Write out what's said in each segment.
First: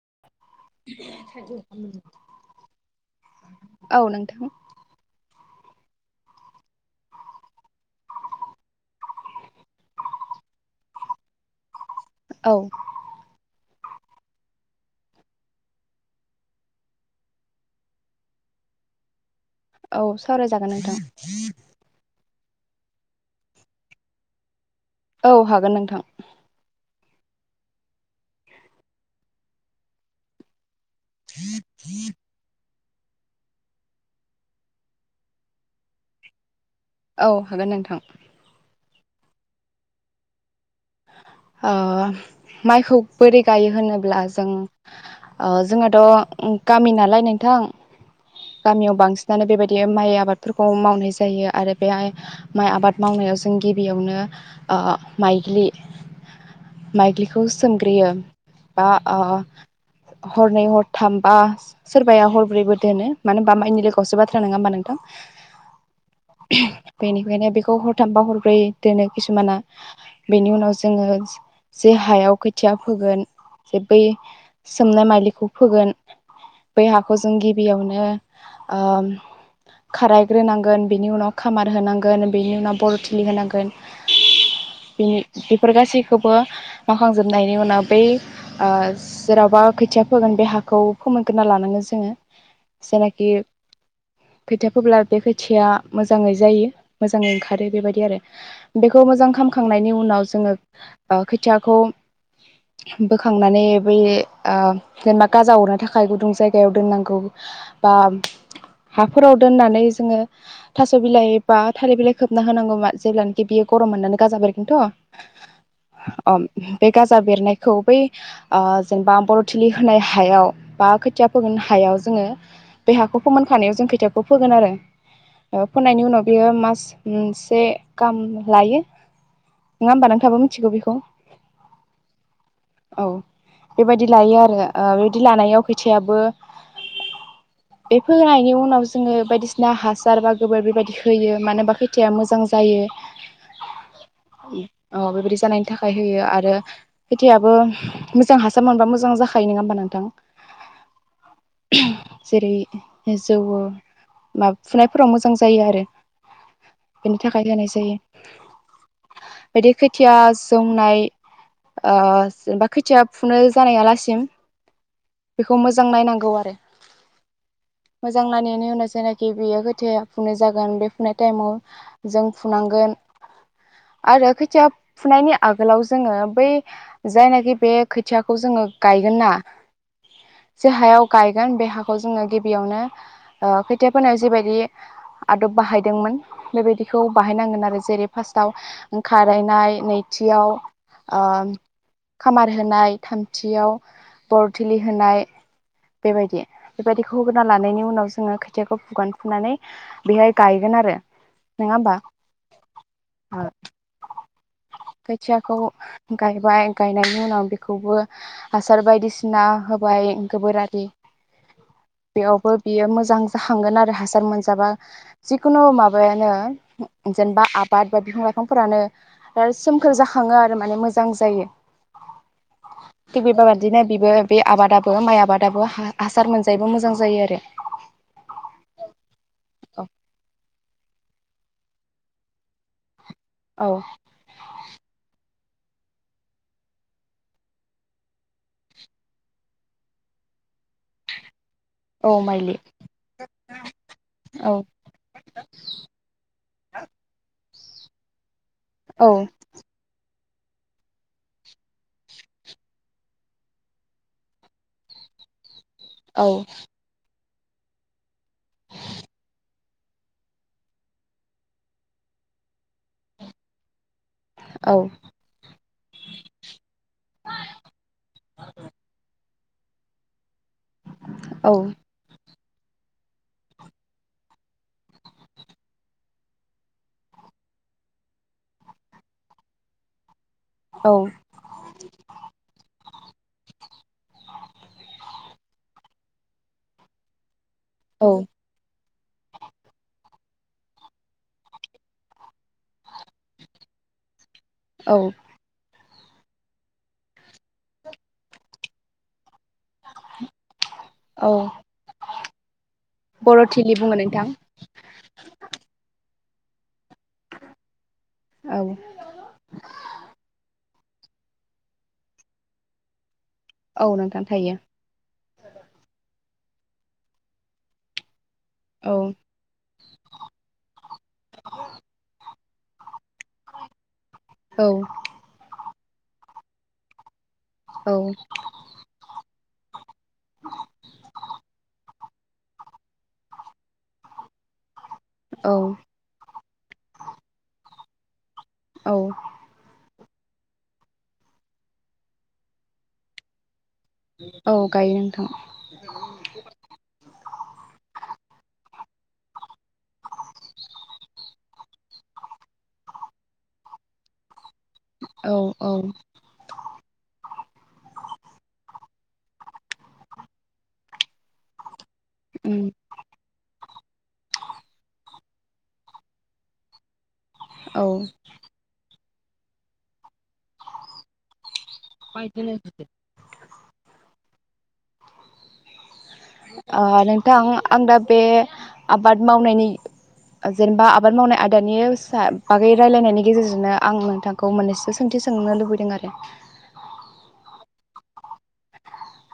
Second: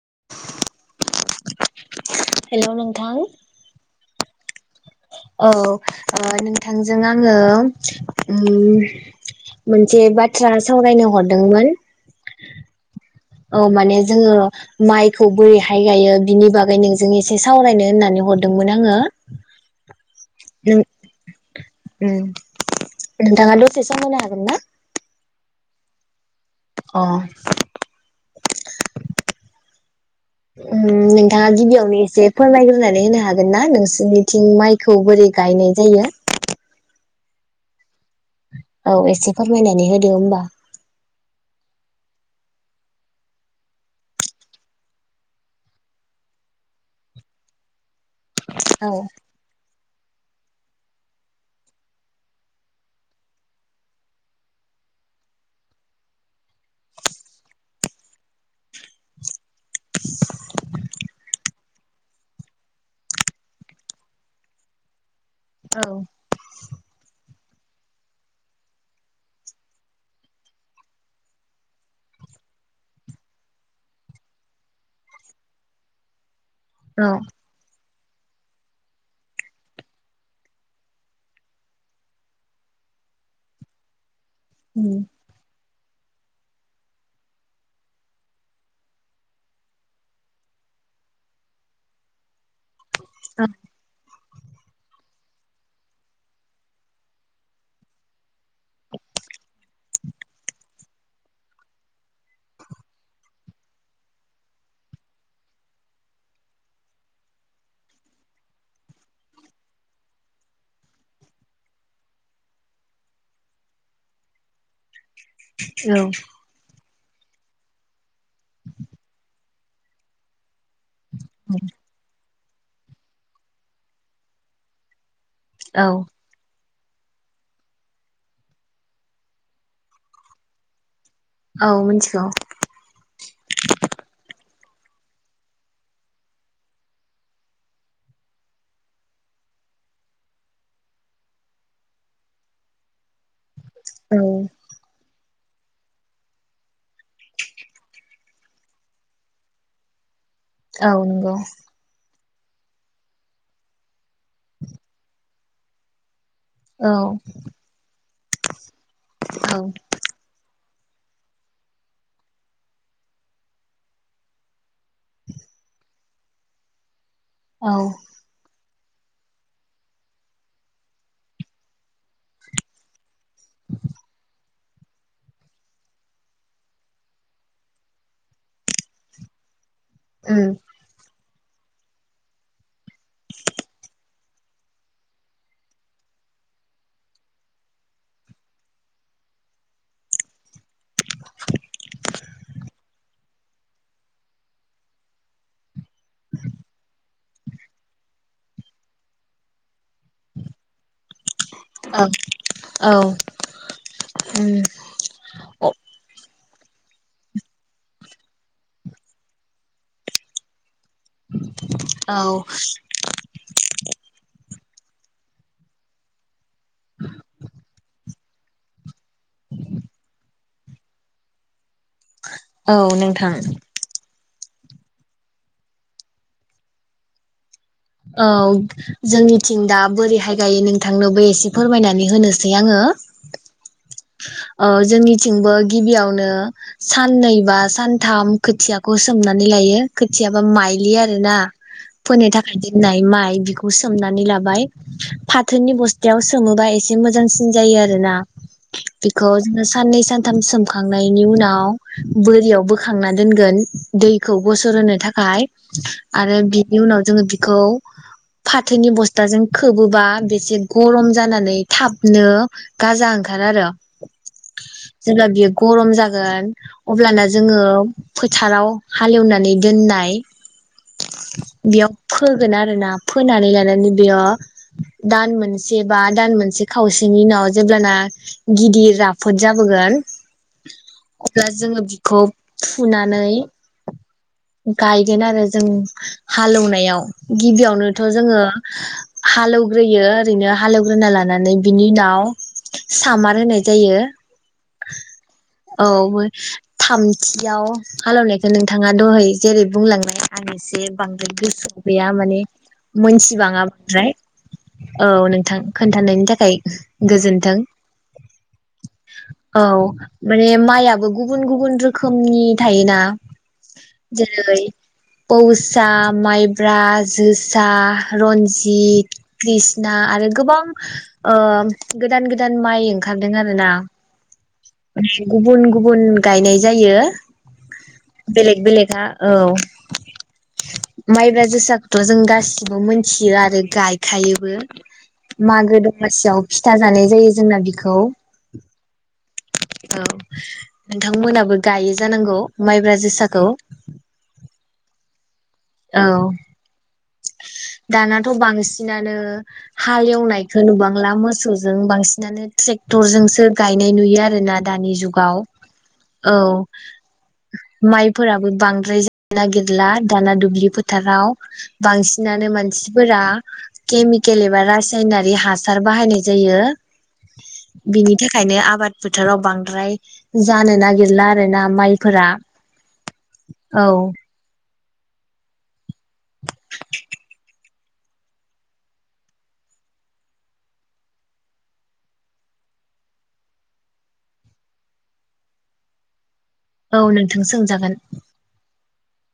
[unintelligible] Hello नोंथां औ नोंथां औ नोंथांजों आङो उम मोनसे बाथ्रा सावरायनो हरदोंमोन औ ओव माने जोङो माइखौ बोरैहाय गायो बिनि बागै नोंजों एसे सावरायनो होननानै हरदोंमोन आङो औ सावरायजागोन नों नोंथां उम नोंथाङा दसे सम होनो हागोन ना औ हागोन नोंथां अ उम नोंथाङा गिबियावनो एसे फोरमायग्रो बुंनानै होनो हागोन ना नोंसोरनिथिं माइखौ बोरै गायनाय जायो औ हागोन नोंथां औ एसे फोरमायनानै होदो होमबा ओ माइखौ बोरै गायो होनोब्ला जों जोंहथ गामि नालाय नोंथां औ गामियाव बांसिनानो बेबादि बे माइ आबादफोरखौ मावनाय जायो आरो बे आइ माइ आबाद मावनायाव जों गिबियावनो ओ माइलि माइग्लिखौ सोमग्रोयो बा ओ हरनै हरथाम बा सोरबाया हरब्रैबो दोनो मानो होनबा माइनि लोगोआवसो बाथ्रा नङा होमा नोंथां औ बेनिखायनो बेखौ हरथामबा हरब्रै दोनो खिसुमाना बेनि उनावसो जोङो जे हायाव खोथिया फोगोन जे बै सोमनाय मायलिखौ फोगोन बै औ हाखौ जों गिबियावनो ओ खारायग्रोनांगोन बिनि उनाव खामार होनांगोन बिनि उनाव बरथिलि होनांगोन उम बेनि बेफोर गासैखौबो मावखांजोबनायनि उनाव बै ओ जेरावबा खोथिया फोगोन बे हाखौ फोमोनग्रोना लानांगोन जोङो जायनाखि खोथिया फोब्ला बे खो खोथिया मोजाङै जायो मोजां ओंखारो बेबायदि आरो बेखौ मोजां खामखांनायनि उनाव जोङो ओ खोथियाखौ बोखांनानै बै ओ जेनेबा गाजा अरनो थाखाय गुदुं जायगायाव दोननांगौ बा हाफोराव दोननानै जोङो थास बिलाइ बा थालिर बिलाइ खोबना होनांगौ मा जेब्लानोाखि बियो गरम मोननानै गाजा बेरगोनथ औ अ बे गाजा बेरनायखौ बै ओ जेनेबा बर थिलि होनाय हायाव बा खो खोथिया फोगोन हायाव जोङो बे हाखौ फोमोनखानायाव जों खोथियाखौ फोगोन आरो ओ औ फोननायनि उनाव बियो मास मास मोनसे गाम लायो नङा होनबा नोंथाङाबो मिथिगौ बिखौ औ मिथिगौ औ बेबायदि लायोआरो ओ बेबायदि लानायाव बिथायाबो बे फोनायनि उनाव जोङो बायदिसिना हासार बा गोबोर बेबायदि होयो मानो होनबा खैथाया मोजां जायो औ अ बेबायदि जानायनि थाखाय होयो आरो खोथियाबो मोजां हासार मोनबा मोजां जाखायो नङा होमबा नोंथां औ नोंगौ जेरै जौवो माब फुनायफोराव मोजां जायो आरो। औ बेनि थाखाय होनाय जायो। बायदि खोथिया स जौनाय ओ जेनबा खोथिया फुनो जानायालासिम बेखौ मोजां नायनां गौ आरो औ मोजां नायनायनि उनाव जायनाखि बेयो खोथाया फुनाय जागोन बे फुननाय टाइमाव जों फुनांगोन आरो खो थिया फुनायनि आगोलाव जोङो बै जायनाखि बे खोथियाखौ जोङो गायगोनना औ जे हायाव गायगोन बे हाखौ जोङो गिबियावनो ओ खोथिया फोनायाव जिबायदि आदब बाहायदोंमोन बेबायदिखौ बाहायनांगोन आरो जेरै फार्स्टआव ओं खारायनाय, नैथियाव ओ खामार होनाय, थामथियाव बरथिलि होनाय बेबायदि। बेबायदिखौ होग्रोना लानायनि उनाव जोङो खोथियाखौ फुगोन फुनानै बेहाय गायगोन आरो। नङा होमबा औ औ ओ खोथियाखौ गाय बाय गायनायनि उनाव बेखौबो हासार बायदिसिना होबाय, गोबोरारि। बेयावबो बियो मोजां जाखांगोन आरो हासार मोनजाबा। जिखुनु माबायानो जेनेबा आबाद बा बिफां लाइफां फोरानो आरो सोमखोर जाखाङो आ रो माने मोजां जायो। औ थिग नोंथां बेबाबादिनो बिबो बे आबादाबो माइ आबादाबो हा-हासार मोनजायबो मोजां जायो आरो औ जोंनिथिं दा बोरैहाय गायो नों थांनोबो एसे फोरमायनानै होनोसै आङो औ ओ जोंनि थिंबो गिबियावनो साननै बा सानथाम खोथियाखौ सोमनानै लायो खोथियाबा माइलि आरो ना औ माइलि गायदेरनाय माइ बिखौ सोमनानै औ लाबाय फाथोनि बस्थायाव सोमोबा एसे मोजां सिन जायो आरो ना। औ बेखौ जोङो साननै सान सानथाम सोमखांनायनि उनाव बोरियाव बोखांना दोनगोन दैखौ गसर होनो थाखाय औ आरो बिनि उनाव जोङो बि खौ फाथोनि बस्थाजों खोबोबा इसे गरम जानानै थाबनो गाजा ओंखारो आरो। औ जेब्ला बियो गरम जागोन अब्लाना जोङो फोथाराव हालेव नानै दोननाय। औ बेयाव फोगोन आरोना फोनानै लानानै बेयाव दान मोनसे बा दान मोनसे खावसेनि उनाव जेब्लाना गिदिर राफोद जाबोगोन औ अब्ला जोङो बिखौ फुनानै गायगोन आरो जों हालौनायाव गिबियावनोथ' जोङो हालौवग्रोयो ओरैनो हालेवग्रोना लानानै बिनि उनाव सामार होनाय जायो। औ औ थामथियाव हालेवनायखौ नोंथाङा दहाय जेरै बुंलांनाय आं एसे औ बांद्राइ गोसोआव या माने बर' मोनथिबांङा थिलि बुङो बांद्राय नोंथां औ नोंथां खोनथा होननायनि थाखाय गोजोन्थों। औ औ माने माया गुबुन गुबुन रोखोमनि थायोना औ नोंथां जेरै थायो पौसा माइ ब्रा जोसा औ रन्जित, कृष्णा आरो गोबां गोदान गोदान गोदान माइ ओंखारदों आरोना औ गुबुन गु बुन गायनाय जायो। औ बेलेग बेलग हा औ माइब्रा जो जों गासिबो मोनथियो आरो गायखायोबो। औ मागो दमासियाव फिथा जानाय जायो जोंना बिख खौ। औ नोंथांमोनाबो गायो जानांगौ माइब्रा जोसाखौ औ गायो नोंथां। औ दाना नाथ बांसिनानो हाल एवनायखो नुबांला मोसौजों बांसिनानो ट्रेक्टरजोंसो गायनाय नुयो आरोना दानि जुगाव औ औ औ माइफोराबो बांद्राय जा नागिरला दाना दु ब्लि फोथाराव बांसिनानो उम मानसिफोरा केमिकेल एबा रासायनारि हासार बाहायनाय जायो। औ ओ बिनि थाखायनो आबाद फोथाराव बांद्राय जानो नागिरला आरो ना माइफोरा औ ओ नोंथां आं दा बे आबाद मावनायनि जेनेबा आबाद मावनाय आयदानि सा बागै रायलायनायनि गेजेरजोंनो आं नोंथांखौ मोननैसो सोंथि सोंनो लुबैदों आरो औ नोंथां सो सोंजागोन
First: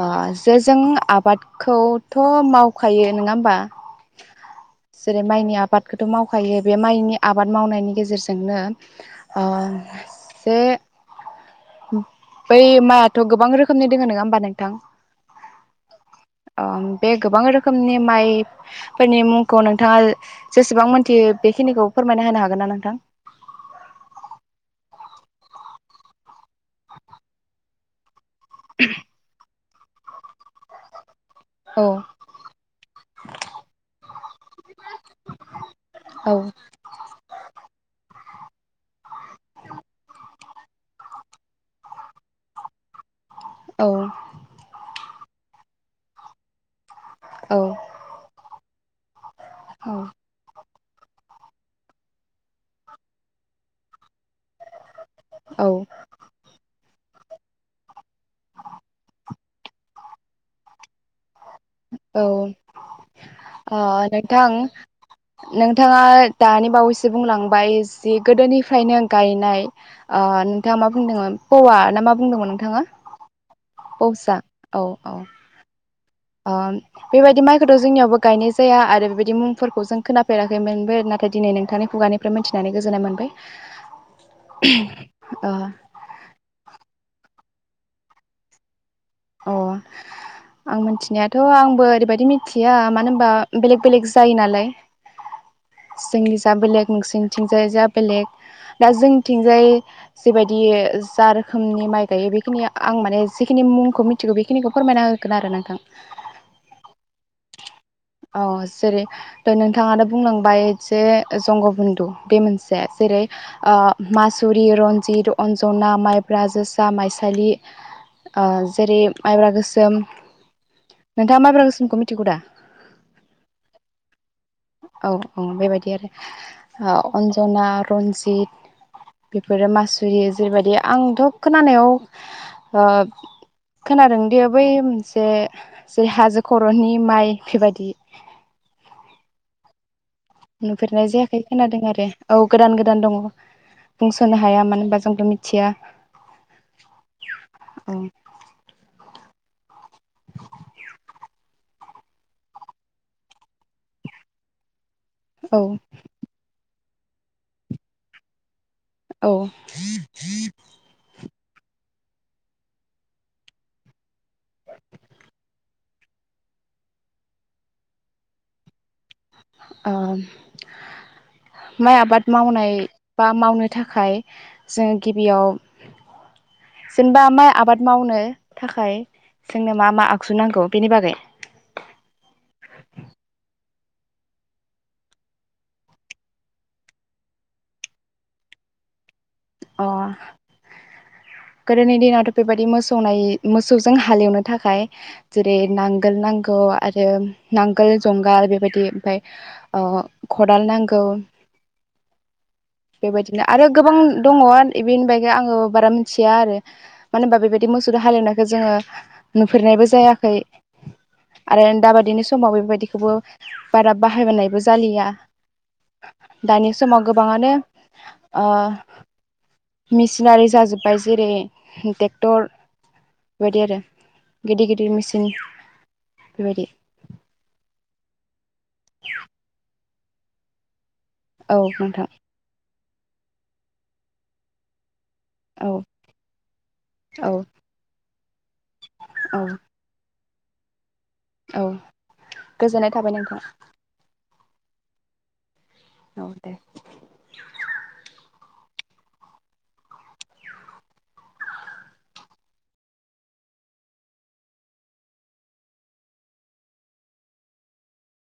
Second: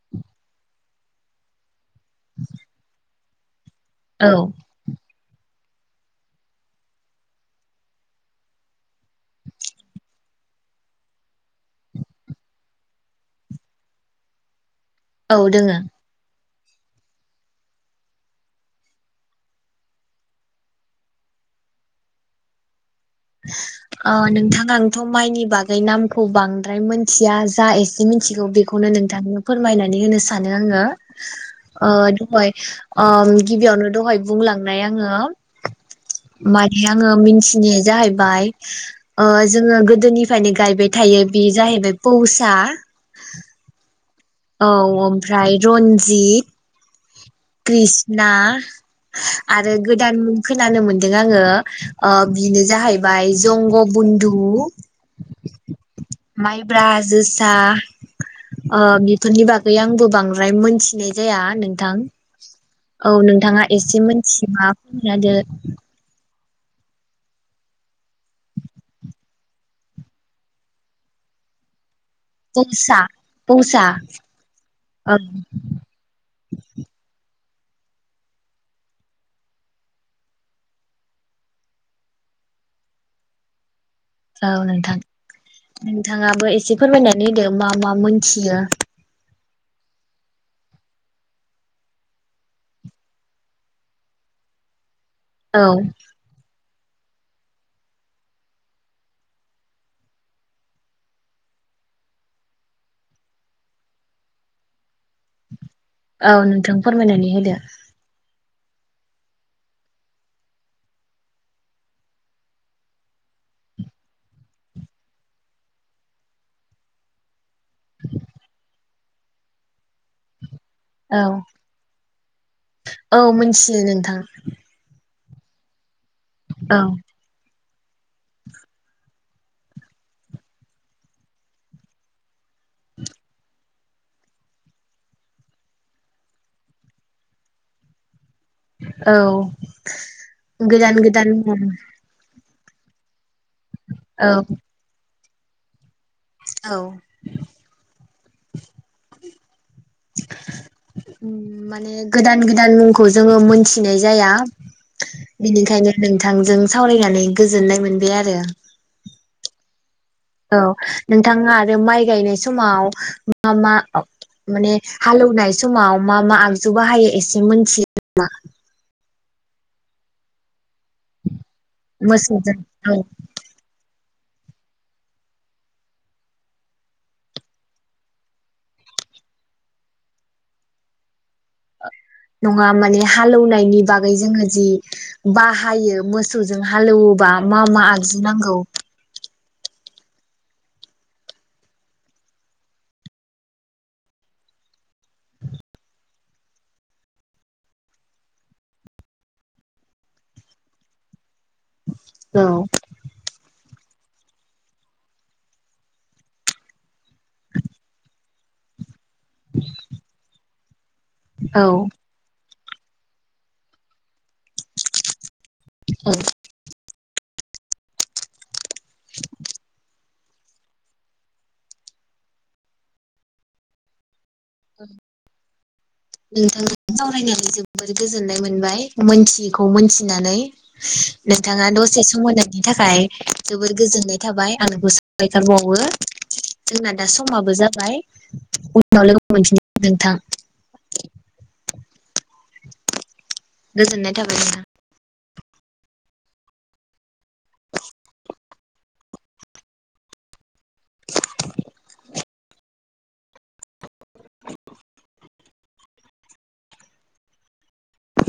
ओ जे जों आबादखौ थ मावखायो नोङा होमबा? औ जेरै माइनि आ बादखौथ मावखायो बे माइनि आबाद मावनायनि गेजेरजोंनो ओ जे बै माइआथ गोबां रोखोमनि दोङो नोङा होमबा नोंथां? औ दोङो अ बे गोबां रोखोमनि माइ फोरनि मुंखौ नोंथाङा जेसेबां मोनथियो बेखिनिखौ फोरमायना होनो हागोन ना नोंथां? ओ नोंथां आंथ माइनि बागै नामखौ बांद्राय मोनथिया जा एसे मिनथि बेखौनो नोंथां फोरमायनानै होनो सानो आङो औ ओ दहाय ओ गिबियावनो दहाय बुंलांनाय आङो औ मादि आङो मिनथिनो जाहै बाय ओ जोङो गोदोनिफायनो गायबाय थायो बि जाहैबाय पौसा औ औ ओमफ्राय रन्जित औ कृष्णा आरो गोदान खो नानो मोनदों आङो ओ बिनो जाहैबाय जंग बुन्दु दु औ माइब्रा ज जोसा ओ बिफोरनि बागै आंबो बांद्राय मोनथिनाय जाया। नोंथां औ नोंथाङा ओ एसे नोंथां मोनथिबा फोरमायना होदो। नोंथाङा दानि बावैसो बुंलांबाय जि गोदोनिफ्रायनो गायनाय नोंथांङा मा बुंदोंमोन पवा ना मा बुंदोंमोन नोंथाङा पौसा पौसा औ ओ बेबायदि माइ गोदो जोंनियावबो गायनाय जाया आरो बेबायदि मुंफोरखौ जों खोनाफेराखैमोनबो नाथाय दिनै नोंथांनि खुगानिफ्राय मिथिनानै गोजोननाय मोनबाय। औ नोंथां नोंथाङाबो एसे फोरमायनानै दो मा मा मोनथियो। अ आं मिथिनायाथ आंबो ओरैबायदि मिथिया मानो होनबा बेलेग बेलेग जायो नालाय। औ जोंनिजा बेलेग नोंसिनथिंजाय जा बेलेग दा जोंनिथिंजाय जेबायदि जा रोखोमनि माइ गायो बेखिनि आं माने जिखिनि मुं खौ मिथिगौ बेखिनिखौ फोरमायना हो औ नोंथां फोरमायनानै होदो। औ जेरै नोंथाङानो बुंलांबाय जे जंगबन्न्दु बे मोनसे जेरै ओ मासुरि, रन्जित, अन्जना, माइब्रा, जोसा, माइसालि। ओ जेरै माइब्रा गोसोम। औ नोंथांङा माइब्रा गोसोमखौ मिथिगौ दा? औ मिन्थियो नोंथां। औ औ बेबायदि आरो। औ ओ अनजाना रन्जित बेफोरो मासुरि जेरैबायदि आंथ खोनानायाव [unintelligible] खोनादोंदि बै मोनसे जे हाजो खरनि माइ बेबायदि औ गोदान नुफेरनाय गोदान जायाखै मुं खोनादों आरो। औ गोदान गोदान दङ। औ बुंसनो हाया मानो होनबा जोंथ मि थिया औ [inaudible] उम्म माने गोदान गोदान मुंखौ जोङो मोनथिनाय जाया। औ बेनिखायनो नोंथांजों सावरायनानै गोजोननाय मोनबाय आरो औ औ नोंथाङा आरो माइ गायनाय समाव मा मा? माने हालवनाय समाव मा मा आगजु बाहायो एसे मिथियो नामा? ओम माइ आबाद मोसौजों मावनाय औ बा मावनो थाखाय जों गिबियाव जेनेबा माइ आबाद मावनो थाखाय जोंनो मा मा आगजु नांगौ बेनि बागै। नङा माने हालेवनायनि बागै जोङो जि बाहायो मोसौजों हालौवोबा मा मा आगजु नांगौ। अ गोदोनि दिनावथ बेबायदि मोसौ नायै मोसौजों हालेवनो थाखाय जेरै नांगोल नांगौ आरो नांगोल जुंगाल बेबायदि ओमफाय अ खदाल नांगौ। औ बेबायदिनो आरो गोबां दङ एनि बागै आङो बारा मिथिया आरो मानो होनबा बेबायदि मोसौजों हालेवनायखौ जोङो नुफेरनायबो जायाखै औ आरो दाबायदिनि समाव बेबाय बिखौबो बारा बाहायबोनायबो जालिया औ दानि समाव गोब गोबाङानो ओ मिसिनारि जाजोब्बाय जेरै ट्रेक्टर बेबायदि आरो गिदिर गिदिर मेचिन बेबायदि नोंथांजों सावरायनानै जोब जोबोर गोजोननाय मोनबाय मोनथियैखौ मोनथिनानै औ नोंथाङा दसे नोंथां सम होनायनि थाखाय जोबोद गोजोननाय थाबाय आं औ गायथारबावो जोंना दा औ समाबो जाबाय औ [unintelligible] नोंथां औ गोजोननाय थाबाय नोंथां जाबाय नोंथां औ दे [inaudible]